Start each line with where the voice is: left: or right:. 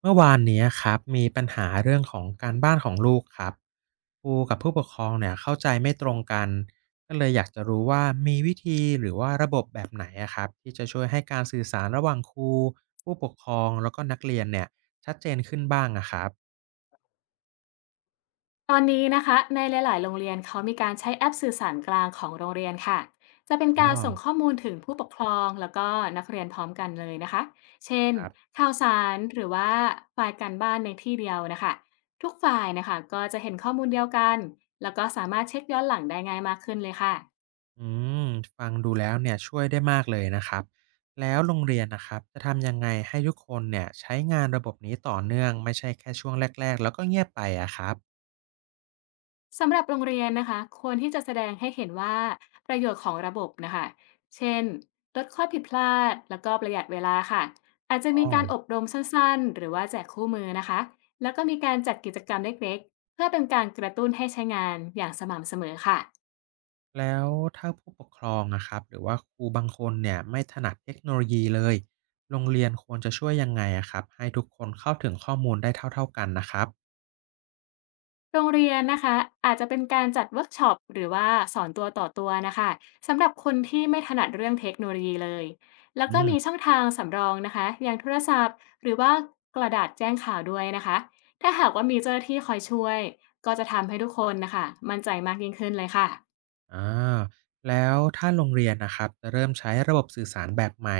right: เมื่อวานเนี้ยครับมีปัญหาเรื่องของการบ้านของลูกครับครูกับผู้ปกครองเนี่ยเข้าใจไม่ตรงกันก็เลยอยากจะรู้ว่ามีวิธีหรือว่าระบบแบบไหนอะครับที่จะช่วยให้การสื่อสารระหว่างครูผู้ปกครองแล้วก็นักเรียนเนี่ยชัดเจนขึ้นบ้างอะครับ
left: ตอนนี้นะคะในหลายๆโรงเรียนเขามีการใช้แอปสื่อสารกลางของโรงเรียนค่ะจะเป็น
right: อ๋
left: กา
right: อ
left: รส่งข้อมูลถึงผู้ปกครองแล้วก็นักเรียนพร้อมกันเลยนะคะเช่น
right: ครับ
left: ข่าวสารหรือว่าไฟล์การบ้านในที่เดียวนะคะทุกฝ่ายนะคะก็จะเห็นข้อมูลเดียวกันแล้วก็สามารถเช็คย้อนหลังได้ง่ายมากขึ้นเลยค่ะ
right: อืมฟังดูแล้วเนี่ยช่วยได้มากเลยนะครับแล้วโรงเรียนนะครับจะทำยังไงให้ทุกคนเนี่ยใช้งานระบบนี้ต่อเนื่องไม่ใช่แค่ช่วงแรกๆแล้วก็เงียบไปอะครับ
left: สำหรับโรงเรียนนะคะควรที่จะแสดงให้เห็นว่าประโยชน์ของระบบนะคะเช่นลดข้อผิดพลาดแล้วก็ประหยัดเวลาค่ะอาจจะมี
right: อ๋อ
left: การอบรมสั้นๆหรือว่าแจกคู่มือนะคะแล้วก็มีการจัดกิจกรรมเล็กๆเพื่อเป็นการกระตุ้นให้ใช้งานอย่างสม่ำเสมอค่ะ
right: แล้วถ้าผู้ปกครองนะครับหรือว่าครูบางคนเนี่ยไม่ถนัดเทคโนโลยีเลยโรงเรียนควรจะช่วยยังไงอะครับให้ทุกคนเข้าถึงข้อมูลได้เท่าๆกันนะครับ
left: โรงเรียนนะคะอาจจะเป็นการจัดเวิร์กช็อปหรือว่าสอนตัวต่อตัวนะคะสำหรับคนที่ไม่ถนัดเรื่องเทคโนโลยีเลยแล้ว
right: อื
left: ก็มีช่
right: ม
left: องทางสำรองนะคะอย่างโทรศัพท์หรือว่ากระดาษแจ้งข่าวด้วยนะคะถ้าหากว่ามีเจ้าหน้าที่คอยช่วยก็จะทำให้ทุกคนนะคะมั่นใจมากยิ่งขึ้นเลยค่ะ
right: อ่าแล้วถ้าโรงเรียนนะครับจะเริ่มใช้ระบบสื่อสารแบบใหม่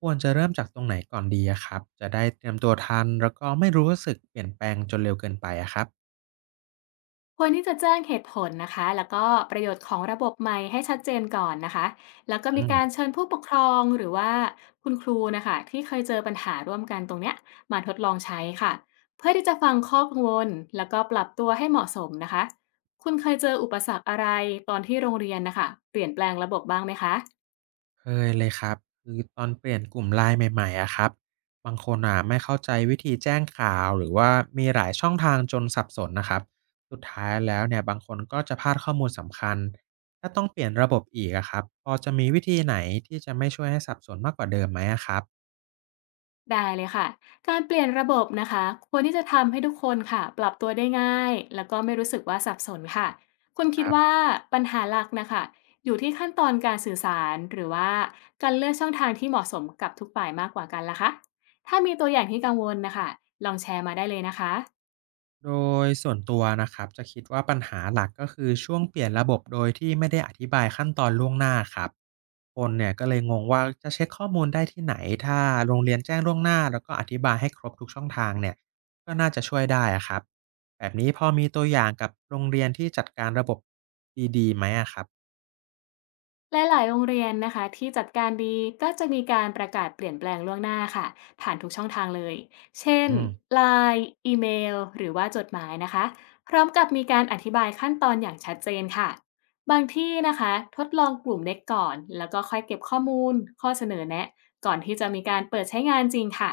right: ควรจะเริ่มจากตรงไหนก่อนดีอะครับจะได้เตรียมตัวทันแล้วก็ไม่รู้สึกเปลี่ยนแปลงจนเร็วเกินไปอะครับ
left: ควรที่จะแจ้งเหตุผลนะคะแล้วก็ประโยชน์ของระบบใหม่ให้ชัดเจนก่อนนะคะแล้วก็มี
right: อืม
left: การเชิญผู้ปกครองหรือว่าคุณครูนะคะที่เคยเจอปัญหาร่วมกันตรงเนี้ยมาทดลองใช้ค่ะเพื่อที่จะฟังข้อกังวลแล้วก็ปรับตัวให้เหมาะสมนะคะคุณเคยเจออุปสรรคอะไรตอนที่โรงเรียนนะคะเปลี่ยนแปลงระบบบ้างไหมคะ
right: เคยเลยครับคือตอนเปลี่ยนกลุ่มไลน์ใหม่ๆอะครับบางคนอ่ะไม่เข้าใจวิธีแจ้งข่าวหรือว่ามีหลายช่องทางจนสับสนนะครับสุดท้ายแล้วเนี่ยบางคนก็จะพลาดข้อมูลสำคัญถ้าต้องเปลี่ยนระบบอีกอะครับพอจะมีวิธีไหนที่จะไม่ช่วยให้สับสนมากกว่าเดิมไหมอะครับ
left: ได้เลยค่ะ การเปลี่ยนระบบนะคะควรที่จะทำให้ทุกคนค่ะปรับตัวได้ง่าย แล้วก็ไม่รู้สึกว่าสับสนค่ะคุณคิ
right: ค
left: ด
right: รั
left: ว่า
right: บ
left: ปัญหาหลักนะคะอยู่ที่ขั้นตอนการสื่อสาร หรือว่าการเลือกช่องทางที่เหมาะสมกับทุกฝ่ายมากกว่ากันล่ะคะถ้ามีตัวอย่างที่กังวลนะคะลองแชร์มาได้เลยนะคะ
right: โดยส่วนตัวนะครับจะคิดว่าปัญหาหลักก็คือช่วงเปลี่ยนระบบโดยที่ไม่ได้อธิบายขั้นตอนล่วงหน้าครับคนเนี่ยก็เลยงงว่าจะเช็คข้อมูลได้ที่ไหนถ้าโรงเรียนแจ้งล่วงหน้าแล้วก็อธิบายให้ครบทุกช่องทางเนี่ยก็น่าจะช่วยได้อะครับแบบนี้พอมีตัวอย่างกับโรงเรียนที่จัดการระบบดีๆไหมอะครับ
left: หลายๆโรงเรียนนะคะที่จัดการดีก็จะมีการประกาศเปลี่ยนแปลงล่วงหน้าค่ะผ่านทุกช่องทางเลยเช่น
right: อืม
left: LINE อีเมลหรือว่าจดหมายนะคะพร้อมกับมีการอธิบายขั้นตอนอย่างชัดเจนค่ะบางที่นะคะทดลองกลุ่มเล็กก่อนแล้วก็ค่อยเก็บข้อมูลข้อเสนอแนะก่อนที่จะมีการเปิดใช้งานจริงค่ะ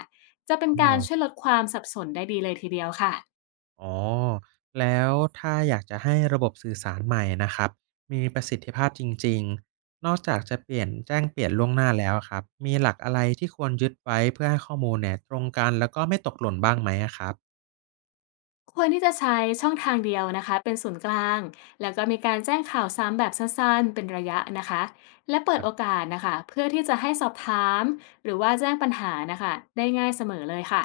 left: จะเป็นการช่วยลดความสับสนได้ดีเลยทีเดียวค่ะ
right: อ๋อแล้วถ้าอยากจะให้ระบบสื่อสารใหม่นะครับมีประสิทธิภาพจริงๆนอกจากจะเปลี่ยนแจ้งเปลี่ยนล่วงหน้าแล้วอะครับมีหลักอะไรที่ควรยึดไว้เพื่อให้ข้อมูลเนี่ยตรงกันแล้วก็ไม่ตกหล่นบ้างไหมอะครับ
left: ควรที่จะใช้ช่องทางเดียวนะคะเป็นศูนย์กลางแล้วก็มีการแจ้งข่าวซ้ำแบบสั้นๆเป็นระยะนะคะและเปิ
right: ค
left: ด
right: รั
left: โอ
right: บ
left: กาสนะคะเพื่อที่จะให้สอบถามหรือว่าแจ้งปัญหานะคะได้ง่ายเสมอเลยค่ะ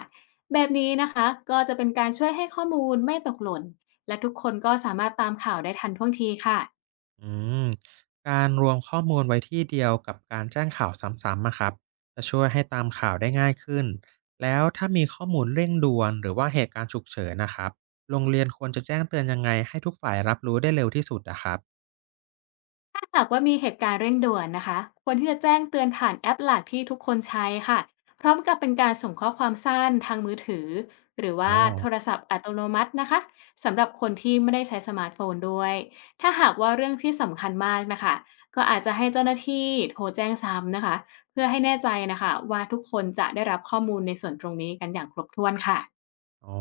left: แบบนี้นะคะก็จะเป็นการช่วยให้ข้อมูลไม่ตกหล่นและทุกคนก็สามารถตามข่าวได้ทันท่วงทีค่ะ
right: อืมการรวมข้อมูลไว้ที่เดียวกับการแจ้งข่าวซ้ำๆอะครับจะช่วยให้ตามข่าวได้ง่ายขึ้นแล้วถ้ามีข้อมูลเร่งด่วนหรือว่าเหตุการณ์ฉุกเฉินนะครับโรงเรียนควรจะแจ้งเตือนยังไงให้ทุกฝ่ายรับรู้ได้เร็วที่สุดอะครับ
left: ถ้าหากว่ามีเหตุการณ์เร่งด่วนนะคะควรที่จะแจ้งเตือนผ่านแอปหลักที่ทุกคนใช้ค่ะพร้อมกับเป็นการส่งข้อความสั้นทางมือถือหรือว่า
right: อ๋อ
left: โทรศัพท์อัตโนมัตินะคะสำหรับคนที่ไม่ได้ใช้สมาร์ทโฟนด้วยถ้าหากว่าเรื่องที่สำคัญมากนะคะก็อาจจะให้เจ้าหน้าที่โทรแจ้งซ้ำนะคะเพื่อให้แน่ใจนะคะว่าทุกคนจะได้รับข้อมูลในส่วนตรงนี้กันอย่างครบถ้วนค่ะ
right: อ๋อ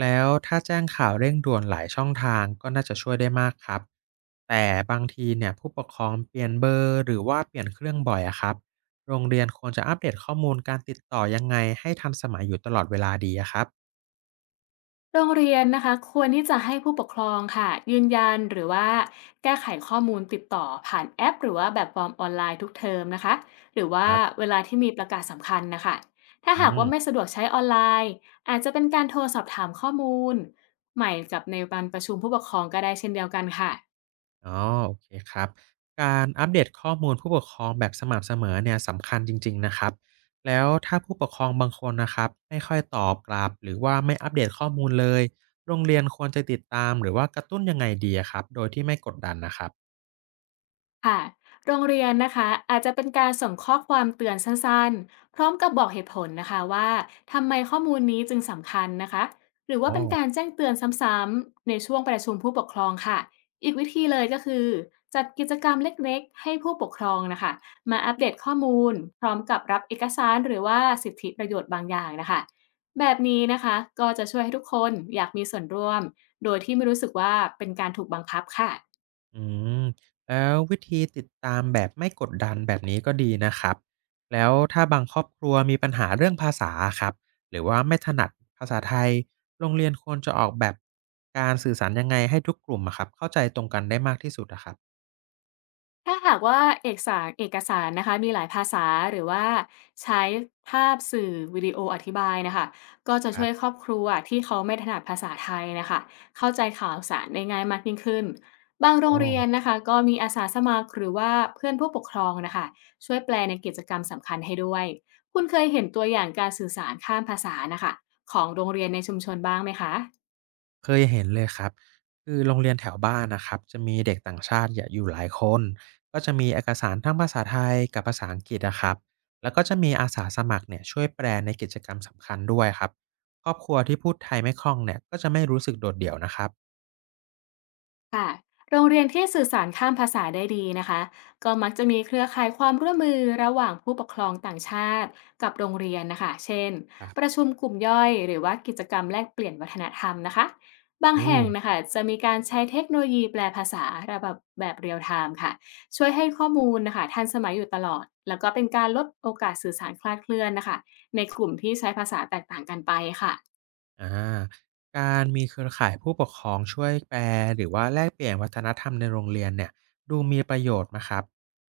right: แล้วถ้าแจ้งข่าวเร่งด่วนหลายช่องทางก็น่าจะช่วยได้มากครับแต่บางทีเนี่ยผู้ปกครองเปลี่ยนเบอร์หรือว่าเปลี่ยนเครื่องบ่อยอะครับโรงเรียนควรจะอัปเดตข้อมูลการติดต่อยังไงให้ทันสมัยอยู่ตลอดเวลาดีอะครับ
left: โรงเรียนนะคะควรที่จะให้ผู้ปกครองค่ะยืนยันหรือว่าแก้ไขข้อมูลติดต่อผ่านแอปหรือว่าแบบฟอร์มออนไลน์ทุกเทอมนะคะหรือ
right: ค
left: ว่า
right: รับ
left: เวลาที่มีประกาศสำคัญนะคะถ้า
right: อื
left: หาก
right: ม
left: ว่าไม่สะดวกใช้ออนไลน์อาจจะเป็นการโทรสอบถามข้อมูลใหม่กับในปันประชุมผู้ปกครองก็ได้เช่นเดียวกันค่ะ
right: อ๋อโอเคครับการอัปเดตข้อมูลผู้ปกครองแบบสม่ำเสมอเนี่ยสำคัญจริงๆนะครับแล้วถ้าผู้ปกครองบางคนนะครับไม่ค่อยตอบกลับหรือว่าไม่อัปเดตข้อมูลเลยโรงเรียนควรจะติดตามหรือว่ากระตุ้นยังไงดีอะครับโดยที่ไม่กดดันนะครับ
left: ค่ะโรงเรียนนะคะอาจจะเป็นการส่งข้อความเตือนสั้นๆพร้อมกับบอกเหตุผลนะคะว่าทำไมข้อมูลนี้จึงสำคัญนะคะหรือว่า
right: อ๋อ
left: เป็นการแจ้งเตือนซ้ำๆในช่วงประชุมผู้ปกครองค่ะอีกวิธีเลยก็คือจัดกิจกรรมเล็กๆให้ผู้ปกครองนะคะมาอัปเดตข้อมูลพร้อมกับรับเอกสารหรือว่าสิทธิประโยชน์บางอย่างนะคะแบบนี้นะคะก็จะช่วยให้ทุกคนอยากมีส่วนร่วมโดยที่ไม่รู้สึกว่าเป็นการถูกบังคับค่ะ
right: อืมแล้ววิธีติดตามแบบไม่กดดันแบบนี้ก็ดีนะครับแล้วถ้าบางครอบครัวมีปัญหาเรื่องภาษาครับหรือว่าไม่ถนัดภาษาไทยโรงเรียนควรจะออกแบบการสื่อสารยังไงให้ทุกกลุ่มอะครับเข้าใจตรงกันได้มากที่สุดอะครับ
left: ถ้าหากว่าเอกสารนะคะมีหลายภาษาหรือว่าใช้ภาพสื่อวิดีโออธิบายนะคะก็จะ
right: ค
left: ช่
right: รั
left: วยค
right: บ
left: รอบครัวที่เขาไม่ถนัดภาษาไทยนะคะเข้าใจข่าวสารได้ง่ายมากยิ่งขึ้นบางโร
right: อ๋อ
left: งเรียนนะคะก็มีอาสาสมัครหรือว่าเพื่อนผู้ปกครองนะคะช่วยแปลในกิจกรรมสำคัญให้ด้วยคุณเคยเห็นตัวอย่างการสื่อสารข้ามภาษานะคะของโรงเรียนในชุมชนบ้างไหมคะ
right: เคยเห็นเลยครับคือโรงเรียนแถวบ้านนะครับจะมีเด็กต่างชาติเนี่ยอยู่หลายคนก็จะมีเอกสารทั้งภาษาไทยกับภาษาอังกฤษนะครับแล้วก็จะมีอาสาสมัครเนี่ยช่วยแปลในกิจกรรมสำคัญด้วยครับครอบครัวที่พูดไทยไม่คล่องเนี่ยก็จะไม่รู้สึกโดดเดี่ยวนะครับ
left: ค่ะโรงเรียนที่สื่อสารข้ามภาษาได้ดีนะคะก็มักจะมีเครือข่ายความร่วมมือระหว่างผู้ปกครองต่างชาติกับโรงเรียนนะคะเช่น
right: ครั
left: ประ
right: บ
left: ชุมกลุ่มย่อยหรือว่ากิจกรรมแลกเปลี่ยนวัฒนธรรมนะคะบาง
right: อื
left: แห่
right: ม
left: งนะคะจะมีการใช้เทคโนโลยีแปลภาษาระบบแบบเรียลไทม์ค่ะช่วยให้ข้อมูลนะคะทันสมัยอยู่ตลอดแล้วก็เป็นการลดโอกาสสื่อสารคลาดเคลื่อนนะคะในกลุ่มที่ใช้ภาษาแตกต่างกันไปค่ะ
right: อาการมีเครือข่ายผู้ปกครองช่วยแปลหรือว่าแลกเปลี่ยนวัฒนธรรมในโรงเรียนเนี่ยดูมีประโยชน์นะครับ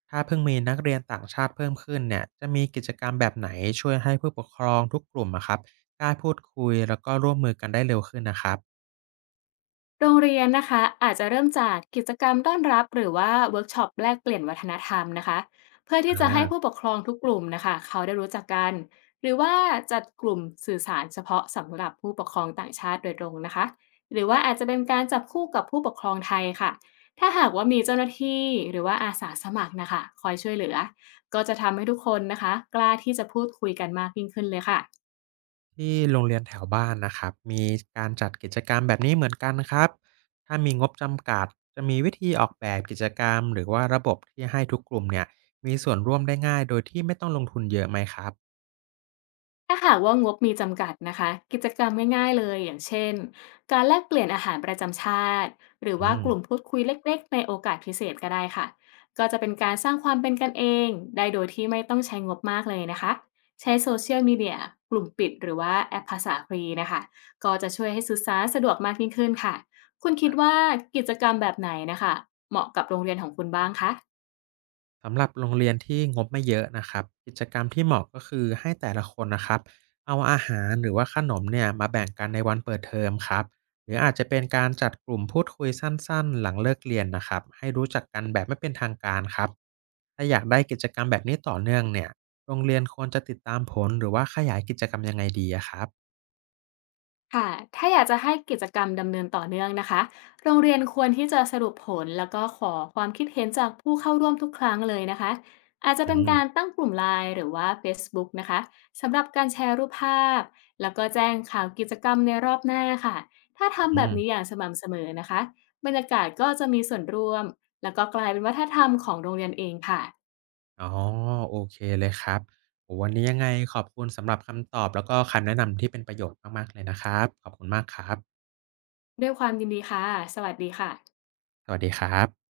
right: ถ้าเพิ่งมีนักเรียนต่างชาติเพิ่มขึ้นเนี่ยจะมีกิจกรรมแบบไหนช่วยให้ผู้ปกครองทุกกลุ่มอะครับกล้าพูดคุยแล้วก็ร่วมมือกันได้เร็วขึ้นนะครับ
left: โรงเรียนนะคะอาจจะเริ่มจากกิจกรรมต้อนรับหรือว่าเวิร์กช็อปแลกเปลี่ยนวัฒนธรรมนะคะเพื่อ
right: อ
left: ที่จะให้
right: า
left: ผู้ปกครองทุกกลุ่มนะคะเขาได้รู้จักกันหรือว่าจัดกลุ่มสื่อสารเฉพาะสำหรับผู้ปกครองต่างชาติโดยตรงนะคะหรือว่าอาจจะเป็นการจับคู่กับผู้ปกครองไทยค่ะถ้าหากว่ามีเจ้าหน้าที่หรือว่าอาสาสมัครนะคะคอยช่วยเหลือก็จะทำให้ทุกคนนะคะกล้าที่จะพูดคุยกันมากยิ่งขึ้นเลยค่ะ
right: ที่โรงเรียนแถวบ้านนะครับมีการจัดกิจกรรมแบบนี้เหมือนกันครับถ้ามีงบจำกัดจะมีวิธีออกแบบกิจกรรมหรือว่าระบบที่ให้ทุกกลุ่มเนี่ยมีส่วนร่วมได้ง่ายโดยที่ไม่ต้องลงทุนเยอะไหมครับ
left: ถ้าหากว่างบมีจำกัดนะคะกิจกรรมง่ายๆเลยอย่างเช่นการแลกเปลี่ยนอาหารประจำชาติหรือ
right: อื
left: ว่าก
right: ม
left: ลุ่มพูดคุยเล็กๆในโอกาสพิเศษก็ได้ค่ะก็จะเป็นการสร้างความเป็นกันเองได้โดยที่ไม่ต้องใช้งบมากเลยนะคะใช้โซเชียลมีเดียกลุ่มปิดหรือว่าแอปภาษาฟรีนะคะก็จะช่วยให้สื่อสารสะดวกมากยิ่งขึ้นค่ะคุณคิดว่ากิจกรรมแบบไหนนะคะเหมาะกับโรงเรียนของคุณบ้างคะ
right: สำหรับโรงเรียนที่งบไม่เยอะนะครับกิจกรรมที่เหมาะก็คือให้แต่ละคนนะครับเอาอาหารหรือว่าขนมเนี่ยมาแบ่งกันในวันเปิดเทอมครับหรืออาจจะเป็นการจัดกลุ่มพูดคุยสั้นๆหลังเลิกเรียนนะครับให้รู้จักกันแบบไม่เป็นทางการครับถ้าอยากได้กิจกรรมแบบนี้ต่อเนื่องเนี่ยโรงเรียนควรจะติดตามผลหรือว่าขยายกิจกรรมยังไงดีอะครับ
left: ค่ะถ้าอยากจะให้กิจกรรมดำเนินต่อเนื่องนะคะ โรงเรียนควรที่จะสรุปผลแล้วก็ขอความคิดเห็นจากผู้เข้าร่วมทุกครั้งเลยนะคะ อาจจะ
right: อื
left: เป็นการ
right: ม
left: ตั้งกลุ่ม LINE หรือว่า Facebook นะคะ สำหรับการแชร์รูปภาพแล้วก็แจ้งข่าวกิจกรรมในรอบหน้าค่ะ ถ้าทำ
right: อื
left: แบ
right: ม
left: บนี้อย่างสม่ำเสมอนะคะ บรรยากาศก็จะมีส่วนร่วมแล้วก็กลายเป็นวัฒนธรรมของโรงเรียนเองค่ะ
right: อ๋อโอเคเลยครับโอ้วันนี้ยังไงขอบคุณสำหรับคำตอบแล้วก็คำแนะนำที่เป็นประโยชน์มากๆเลยนะครับขอบคุณมากครับ
left: ด้วยความยินดีค่ะสวัสดีค่ะ
right: สวัสดีครับ